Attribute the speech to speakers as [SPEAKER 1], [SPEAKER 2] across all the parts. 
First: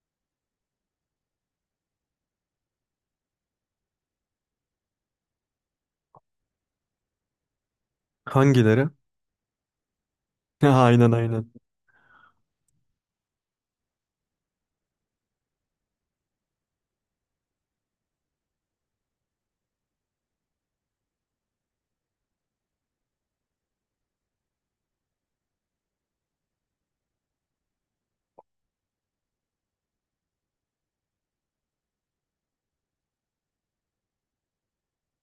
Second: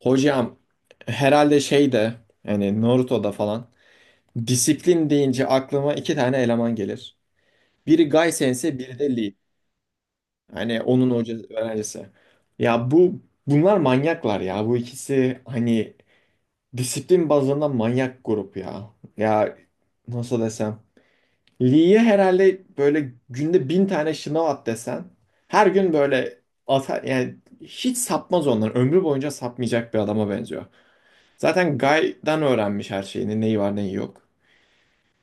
[SPEAKER 1] Hocam herhalde şeyde yani Naruto'da falan disiplin deyince aklıma iki tane eleman gelir. Biri Gai Sensei,
[SPEAKER 2] Hangileri?
[SPEAKER 1] biri de Lee. Hani onun
[SPEAKER 2] Aynen,
[SPEAKER 1] hoca
[SPEAKER 2] aynen.
[SPEAKER 1] öğrencisi. Ya bunlar manyaklar ya. Bu ikisi hani disiplin bazında manyak grup ya. Ya, nasıl desem. Lee'ye herhalde böyle günde 1.000 tane şınav at desen her gün böyle atar yani hiç sapmaz onlar. Ömrü boyunca sapmayacak bir adama benziyor. Zaten Guy'dan öğrenmiş her şeyini. Neyi var neyi yok.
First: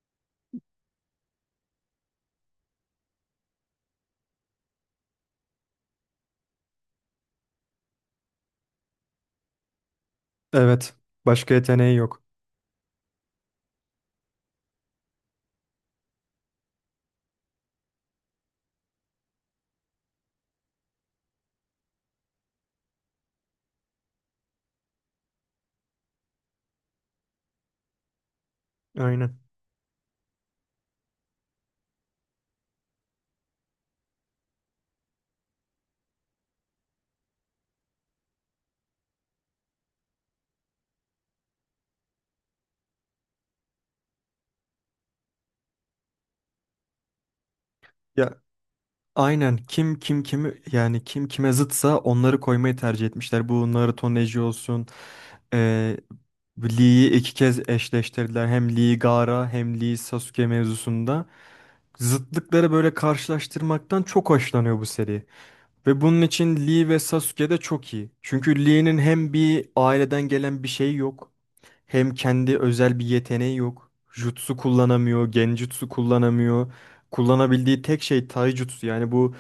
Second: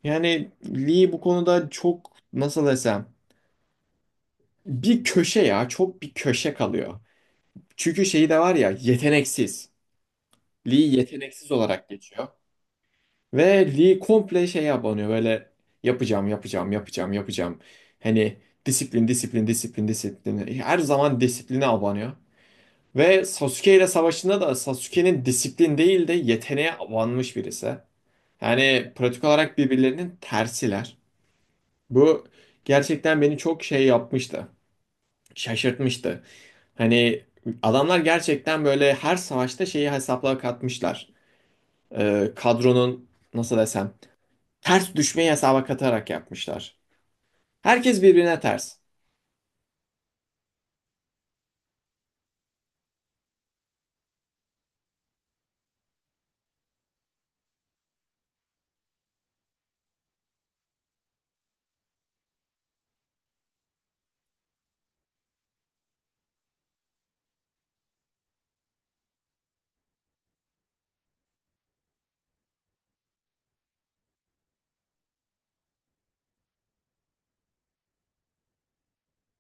[SPEAKER 1] Yani Lee bu konuda çok, nasıl desem, bir köşe ya, çok bir köşe kalıyor. Çünkü şeyi de var ya, yeteneksiz. Lee
[SPEAKER 2] Evet.
[SPEAKER 1] yeteneksiz
[SPEAKER 2] Başka
[SPEAKER 1] olarak
[SPEAKER 2] yeteneği yok.
[SPEAKER 1] geçiyor. Ve Lee komple şeye abanıyor böyle: yapacağım, yapacağım, yapacağım, yapacağım. Hani disiplin, disiplin, disiplin, disiplin. Her zaman disipline abanıyor. Ve Sasuke ile savaşında da Sasuke'nin disiplin değil de yeteneğe abanmış birisi. Yani pratik
[SPEAKER 2] Aynen.
[SPEAKER 1] olarak birbirlerinin tersiler. Bu gerçekten beni çok şey yapmıştı. Şaşırtmıştı. Hani adamlar gerçekten böyle her savaşta şeyi hesapla katmışlar. Kadronun, nasıl desem, ters düşmeyi hesaba katarak yapmışlar. Herkes
[SPEAKER 2] Ya,
[SPEAKER 1] birbirine ters.
[SPEAKER 2] aynen, kim kim kimi yani kim kime zıtsa onları koymayı tercih etmişler. Bu Naruto Neji olsun. Ee, Lee'yi iki kez eşleştirdiler. Hem Lee Gaara hem Lee Sasuke mevzusunda. Zıtlıkları böyle karşılaştırmaktan çok hoşlanıyor bu seri. Ve bunun için Lee ve Sasuke de çok iyi. Çünkü Lee'nin hem bir aileden gelen bir şey yok. Hem kendi özel bir yeteneği yok. Jutsu kullanamıyor, genjutsu kullanamıyor. Kullanabildiği tek şey taijutsu. Yani bu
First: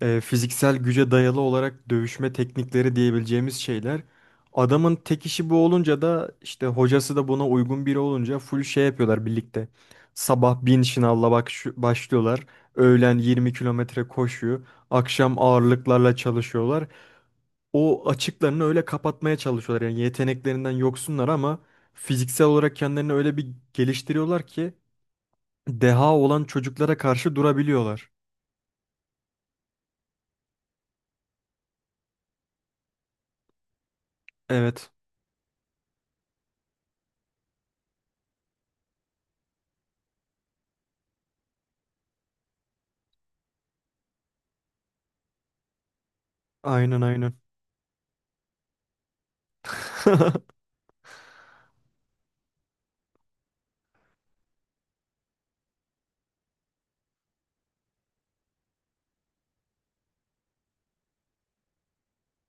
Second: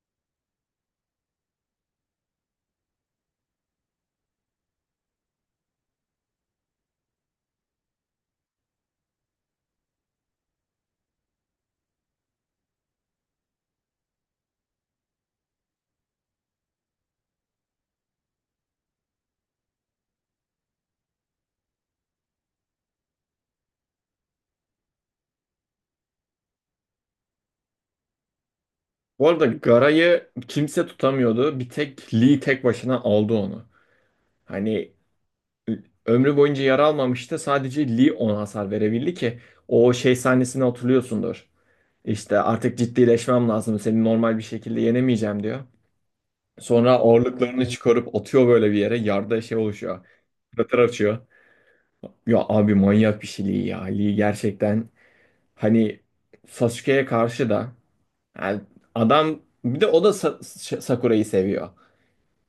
[SPEAKER 2] fiziksel güce dayalı olarak dövüşme teknikleri diyebileceğimiz şeyler. Adamın tek işi bu olunca da işte hocası da buna uygun biri olunca full şey yapıyorlar birlikte. Sabah 1000 şınavla bak başlıyorlar. Öğlen 20 kilometre koşuyor. Akşam ağırlıklarla çalışıyorlar, o açıklarını öyle kapatmaya çalışıyorlar. Yani yeteneklerinden yoksunlar ama fiziksel olarak kendilerini öyle bir geliştiriyorlar ki deha olan çocuklara karşı durabiliyorlar.
[SPEAKER 1] Bu arada Gara'yı kimse tutamıyordu. Bir tek Lee tek başına aldı onu.
[SPEAKER 2] Evet.
[SPEAKER 1] Hani ömrü boyunca yara almamıştı. Sadece Lee ona hasar verebildi ki o şey sahnesini hatırlıyorsundur. İşte artık ciddileşmem lazım. Seni normal bir şekilde yenemeyeceğim, diyor. Sonra
[SPEAKER 2] Aynen, aynen.
[SPEAKER 1] ağırlıklarını çıkarıp atıyor böyle bir yere. Yarda şey oluşuyor. Krater açıyor. Ya abi, manyak bir şey Lee ya. Lee gerçekten, hani, Sasuke'ye karşı da, yani adam bir de o da Sakura'yı seviyor.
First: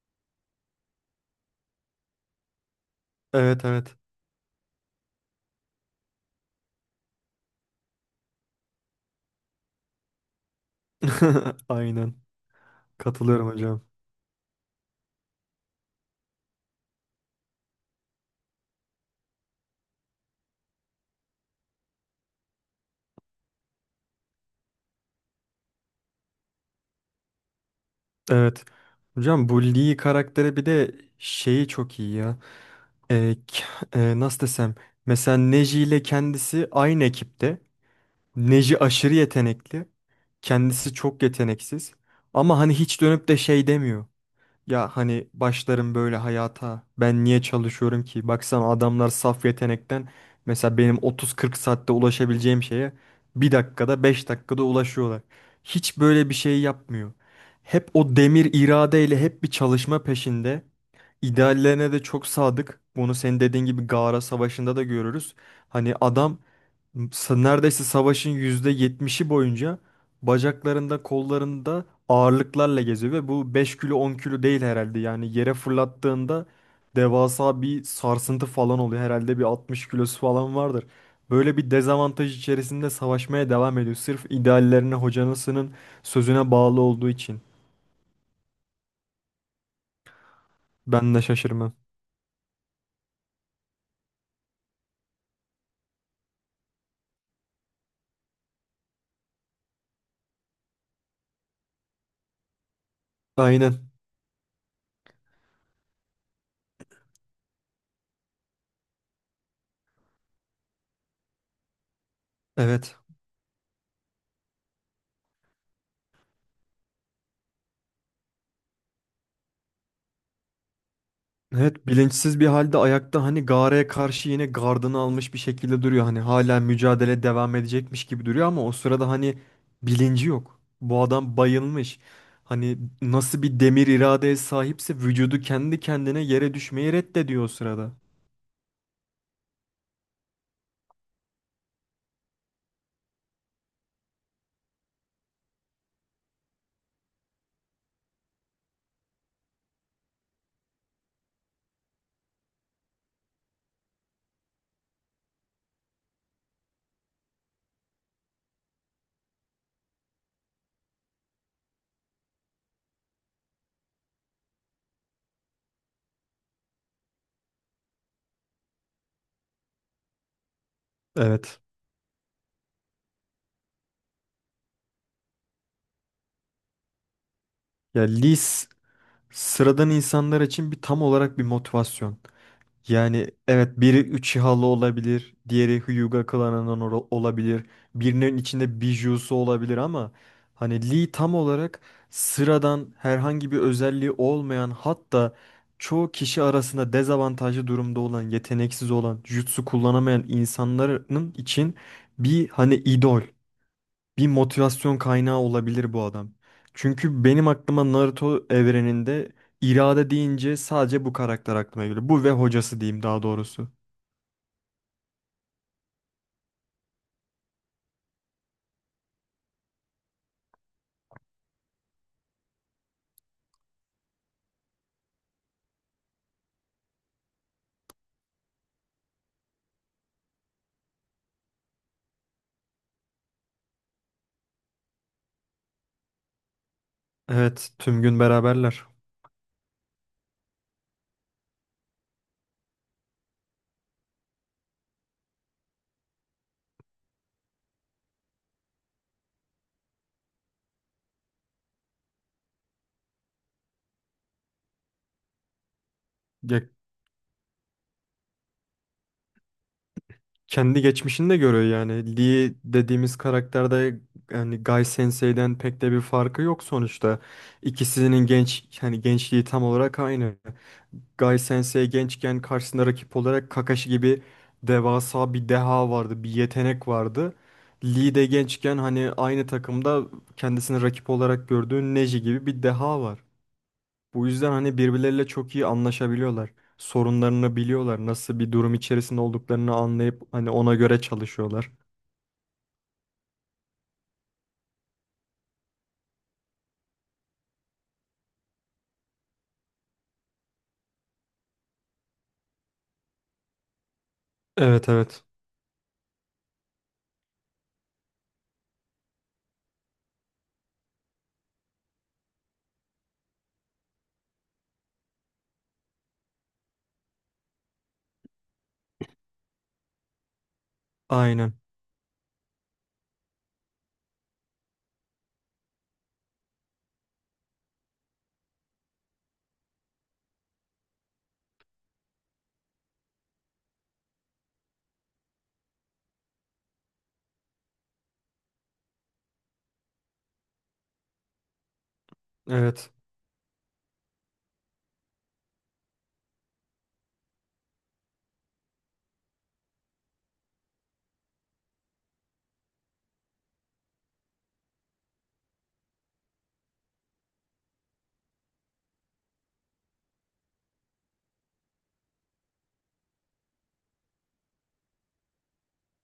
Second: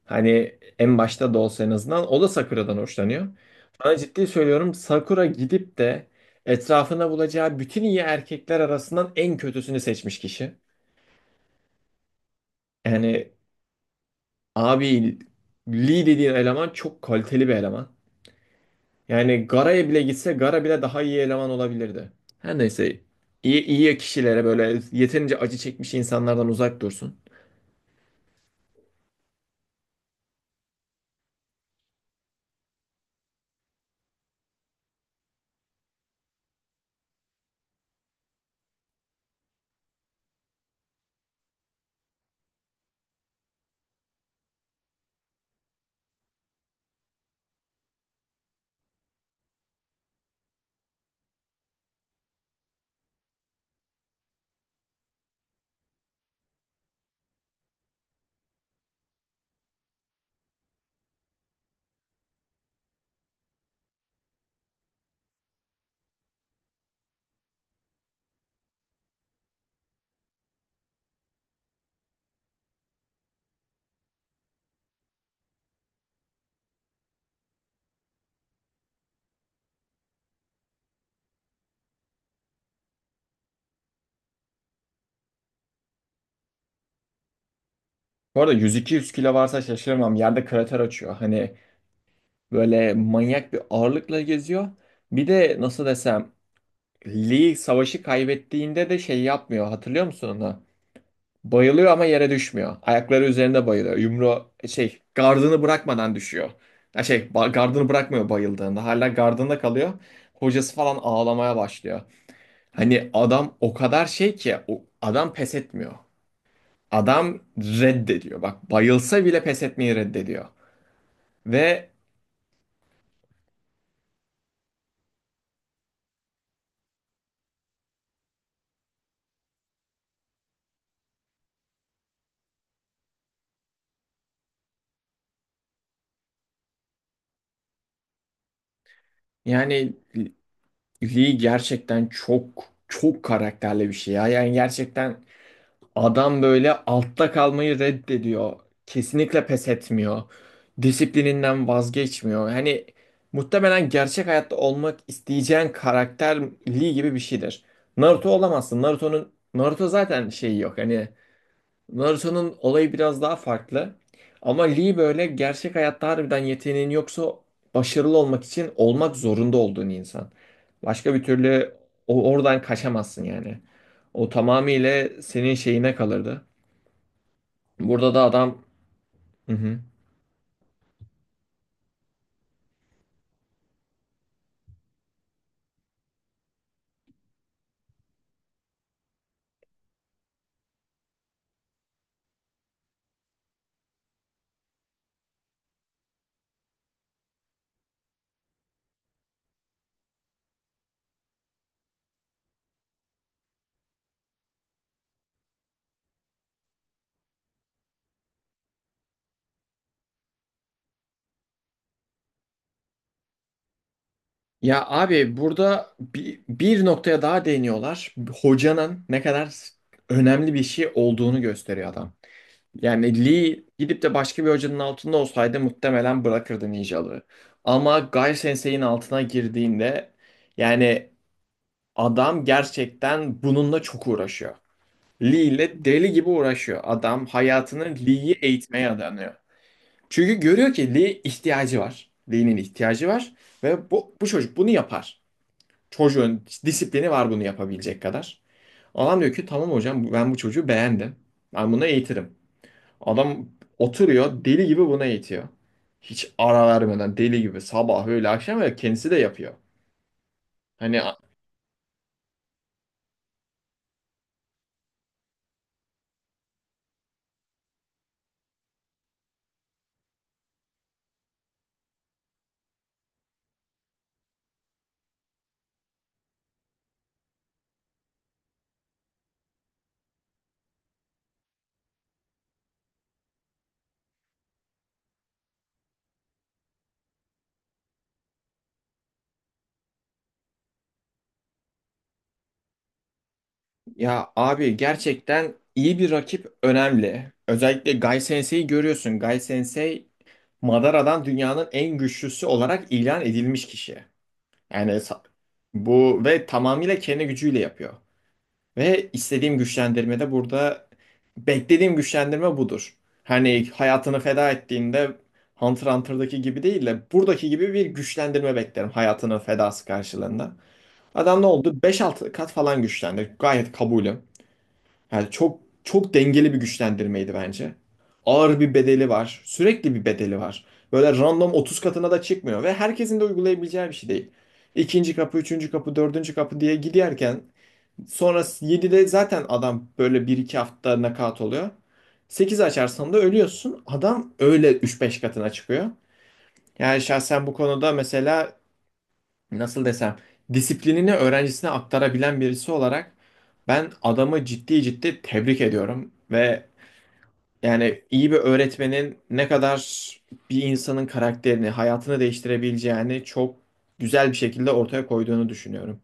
[SPEAKER 1] Hani en başta da olsa en azından o da Sakura'dan hoşlanıyor.
[SPEAKER 2] Evet, evet.
[SPEAKER 1] Sana ciddi söylüyorum, Sakura gidip de etrafına bulacağı bütün iyi erkekler arasından en kötüsünü seçmiş kişi.
[SPEAKER 2] Aynen.
[SPEAKER 1] Yani
[SPEAKER 2] Katılıyorum hocam.
[SPEAKER 1] abi, Lee dediğin eleman çok kaliteli bir eleman. Yani Gara'ya bile gitse Gara bile daha iyi eleman olabilirdi. Her neyse, iyi kişilere böyle yeterince acı çekmiş insanlardan uzak dursun.
[SPEAKER 2] Evet. Hocam, bu Lee karakteri bir de şeyi çok iyi ya. Ee, k- Nasıl desem. Mesela Neji ile kendisi aynı ekipte. Neji aşırı yetenekli. Kendisi çok yeteneksiz. Ama hani hiç dönüp de şey demiyor. Ya, hani başlarım böyle hayata. Ben niye çalışıyorum ki? Baksana, adamlar saf yetenekten mesela benim 30-40 saatte ulaşabileceğim şeye bir dakikada, 5 dakikada ulaşıyorlar. Hiç böyle bir şey yapmıyor. Hep o demir iradeyle hep bir çalışma peşinde. İdeallerine de çok sadık. Bunu senin dediğin gibi Gaara Savaşı'nda da görürüz. Hani adam neredeyse savaşın %70'i boyunca bacaklarında, kollarında ağırlıklarla geziyor ve bu 5 kilo 10 kilo değil herhalde. Yani yere fırlattığında devasa bir sarsıntı falan oluyor. Herhalde bir 60 kilosu falan vardır. Böyle bir dezavantaj içerisinde savaşmaya devam ediyor. Sırf ideallerine, hocanısının sözüne bağlı olduğu için.
[SPEAKER 1] Bu arada 100-200 kilo varsa şaşırmam. Yerde krater
[SPEAKER 2] Ben
[SPEAKER 1] açıyor.
[SPEAKER 2] de
[SPEAKER 1] Hani
[SPEAKER 2] şaşırmam.
[SPEAKER 1] böyle manyak bir ağırlıkla geziyor. Bir de nasıl desem, Lee savaşı kaybettiğinde de şey yapmıyor. Hatırlıyor musun onu? Bayılıyor ama yere düşmüyor. Ayakları üzerinde
[SPEAKER 2] Aynen.
[SPEAKER 1] bayılıyor. Yumru şey, gardını bırakmadan düşüyor. Ya şey, gardını bırakmıyor bayıldığında. Hala gardında kalıyor. Hocası falan ağlamaya başlıyor.
[SPEAKER 2] Evet.
[SPEAKER 1] Hani adam o kadar şey ki, o adam pes etmiyor. Adam reddediyor. Bak, bayılsa bile pes etmeyi reddediyor.
[SPEAKER 2] Evet,
[SPEAKER 1] Ve
[SPEAKER 2] bilinçsiz bir halde ayakta hani Gare'ye karşı yine gardını almış bir şekilde duruyor. Hani hala mücadele devam edecekmiş gibi duruyor ama o sırada hani bilinci yok. Bu adam bayılmış. Hani nasıl bir demir iradeye sahipse vücudu kendi kendine yere düşmeyi reddediyor o sırada.
[SPEAKER 1] yani Lee gerçekten çok çok karakterli bir şey ya. Yani gerçekten adam böyle altta kalmayı reddediyor. Kesinlikle pes etmiyor. Disiplininden vazgeçmiyor. Hani muhtemelen gerçek hayatta olmak isteyeceğin karakterliği gibi bir şeydir. Naruto olamazsın. Naruto'nun, Naruto zaten şeyi yok. Hani Naruto'nun olayı biraz daha farklı. Ama Lee böyle gerçek hayatta harbiden yeteneğin yoksa başarılı olmak için olmak zorunda olduğun insan. Başka bir
[SPEAKER 2] Evet.
[SPEAKER 1] türlü o oradan kaçamazsın yani. O tamamıyla senin şeyine kalırdı.
[SPEAKER 2] Ya
[SPEAKER 1] Burada da adam...
[SPEAKER 2] Liz
[SPEAKER 1] Hı hı.
[SPEAKER 2] sıradan insanlar için bir tam olarak bir motivasyon. Yani evet, biri Uchiha'lı olabilir, diğeri Hyuga klanından olabilir, birinin içinde Bijuu'su olabilir ama hani Lee tam olarak sıradan, herhangi bir özelliği olmayan, hatta çoğu kişi arasında dezavantajlı durumda olan, yeteneksiz olan, jutsu kullanamayan insanların için bir hani idol, bir motivasyon kaynağı olabilir bu adam. Çünkü benim aklıma Naruto evreninde irade deyince sadece bu karakter aklıma geliyor. Bu ve hocası diyeyim daha doğrusu.
[SPEAKER 1] Ya abi, burada bir noktaya daha değiniyorlar. Hocanın ne kadar önemli bir şey olduğunu gösteriyor adam. Yani Lee gidip de başka bir hocanın altında olsaydı muhtemelen bırakırdı ninjalığı. Ama Guy Sensei'nin altına girdiğinde, yani adam gerçekten bununla çok uğraşıyor. Lee ile deli gibi uğraşıyor. Adam
[SPEAKER 2] Evet,
[SPEAKER 1] hayatını
[SPEAKER 2] tüm gün
[SPEAKER 1] Lee'yi
[SPEAKER 2] beraberler.
[SPEAKER 1] eğitmeye adanıyor. Çünkü görüyor ki Lee ihtiyacı var. Lee'nin ihtiyacı var ve bu çocuk bunu yapar. Çocuğun disiplini var bunu yapabilecek kadar. Adam diyor ki, tamam hocam, ben bu çocuğu beğendim. Ben bunu eğitirim. Adam oturuyor, deli gibi buna eğitiyor. Hiç
[SPEAKER 2] Ya,
[SPEAKER 1] ara vermeden deli gibi sabah öğle akşam, ve kendisi de yapıyor.
[SPEAKER 2] kendi
[SPEAKER 1] Hani
[SPEAKER 2] geçmişini de görüyor yani. Lee dediğimiz karakterde yani Guy Sensei'den pek de bir farkı yok sonuçta. İkisinin genç yani gençliği tam olarak aynı. Gai Sensei gençken karşısında rakip olarak Kakashi gibi devasa bir deha vardı, bir yetenek vardı. Lee de gençken hani aynı takımda kendisini rakip olarak gördüğü Neji gibi bir deha var. Bu yüzden hani birbirleriyle çok iyi anlaşabiliyorlar. Sorunlarını biliyorlar. Nasıl bir durum içerisinde olduklarını anlayıp hani ona göre çalışıyorlar.
[SPEAKER 1] ya abi, gerçekten iyi bir rakip önemli. Özellikle Gai Sensei'yi görüyorsun. Gai Sensei Madara'dan dünyanın en güçlüsü olarak ilan edilmiş kişi.
[SPEAKER 2] Evet,
[SPEAKER 1] Yani
[SPEAKER 2] evet.
[SPEAKER 1] bu ve tamamıyla kendi gücüyle yapıyor. Ve istediğim güçlendirme de burada, beklediğim güçlendirme budur. Hani hayatını feda ettiğinde Hunter x Hunter'daki gibi değil de buradaki gibi bir güçlendirme beklerim hayatının fedası karşılığında. Adam ne
[SPEAKER 2] Aynen.
[SPEAKER 1] oldu? 5-6 kat falan güçlendi. Gayet kabulüm. Yani çok çok dengeli bir güçlendirmeydi bence. Ağır bir bedeli var. Sürekli bir bedeli var. Böyle random 30 katına da çıkmıyor ve herkesin de uygulayabileceği bir şey değil. İkinci kapı, üçüncü kapı, dördüncü kapı diye giderken, sonra 7'de zaten adam böyle bir iki hafta nakavt oluyor. 8
[SPEAKER 2] Evet.
[SPEAKER 1] açarsan da ölüyorsun. Adam öyle 3-5 katına çıkıyor. Yani şahsen bu konuda, mesela, nasıl desem, disiplinini öğrencisine aktarabilen birisi olarak ben adamı ciddi ciddi tebrik ediyorum ve yani iyi bir öğretmenin ne kadar bir insanın karakterini, hayatını değiştirebileceğini çok güzel bir şekilde ortaya koyduğunu düşünüyorum.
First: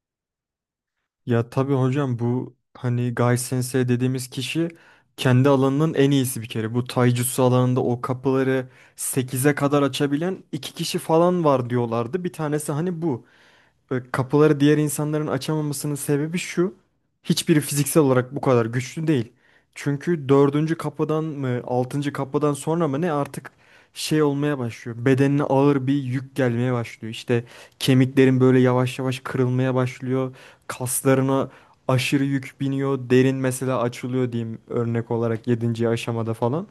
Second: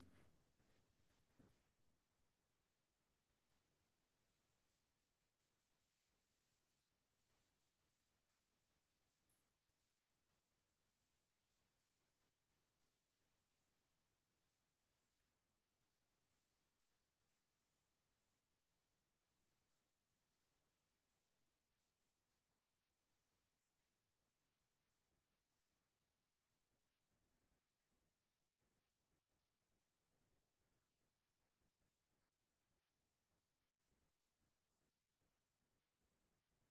[SPEAKER 2] Ya tabii hocam, bu hani Gai Sensei dediğimiz kişi kendi alanının en iyisi bir kere. Bu Taijutsu alanında o kapıları sekize kadar açabilen iki kişi falan var diyorlardı. Bir tanesi hani bu. Böyle kapıları diğer insanların açamamasının sebebi şu. Hiçbiri fiziksel olarak bu kadar güçlü değil. Çünkü dördüncü kapıdan mı, altıncı kapıdan sonra mı ne artık şey olmaya başlıyor. Bedenine ağır bir yük gelmeye başlıyor. İşte kemiklerin böyle yavaş yavaş kırılmaya başlıyor. Kaslarına aşırı yük biniyor. Derin mesela açılıyor diyeyim örnek olarak yedinci aşamada falan.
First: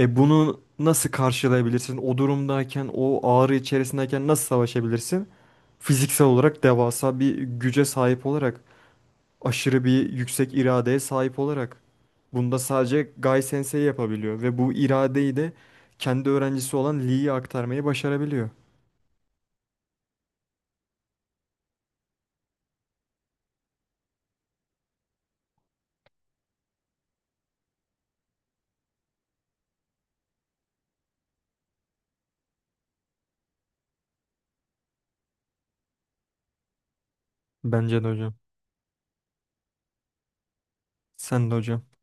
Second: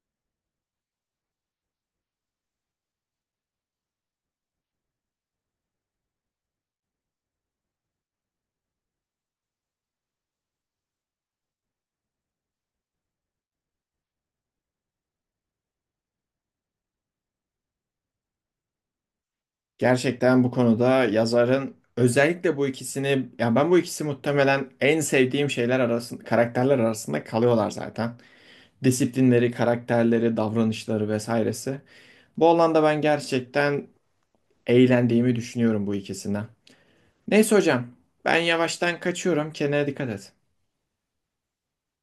[SPEAKER 2] E bunu nasıl karşılayabilirsin? O durumdayken, o ağrı içerisindeyken nasıl savaşabilirsin? Fiziksel olarak devasa bir güce sahip olarak, aşırı bir yüksek iradeye sahip olarak. Bunda sadece Gai Sensei yapabiliyor ve bu iradeyi de kendi öğrencisi olan Lee'ye aktarmayı başarabiliyor.
[SPEAKER 1] Gerçekten bu konuda yazarın özellikle bu ikisini, ya ben bu ikisi muhtemelen en sevdiğim şeyler arasında, karakterler arasında kalıyorlar zaten. Disiplinleri, karakterleri, davranışları vesairesi. Bu alanda ben gerçekten eğlendiğimi düşünüyorum bu ikisinden. Neyse hocam,
[SPEAKER 2] Bence de hocam.
[SPEAKER 1] ben yavaştan kaçıyorum. Kendine dikkat et.
[SPEAKER 2] Sen de hocam.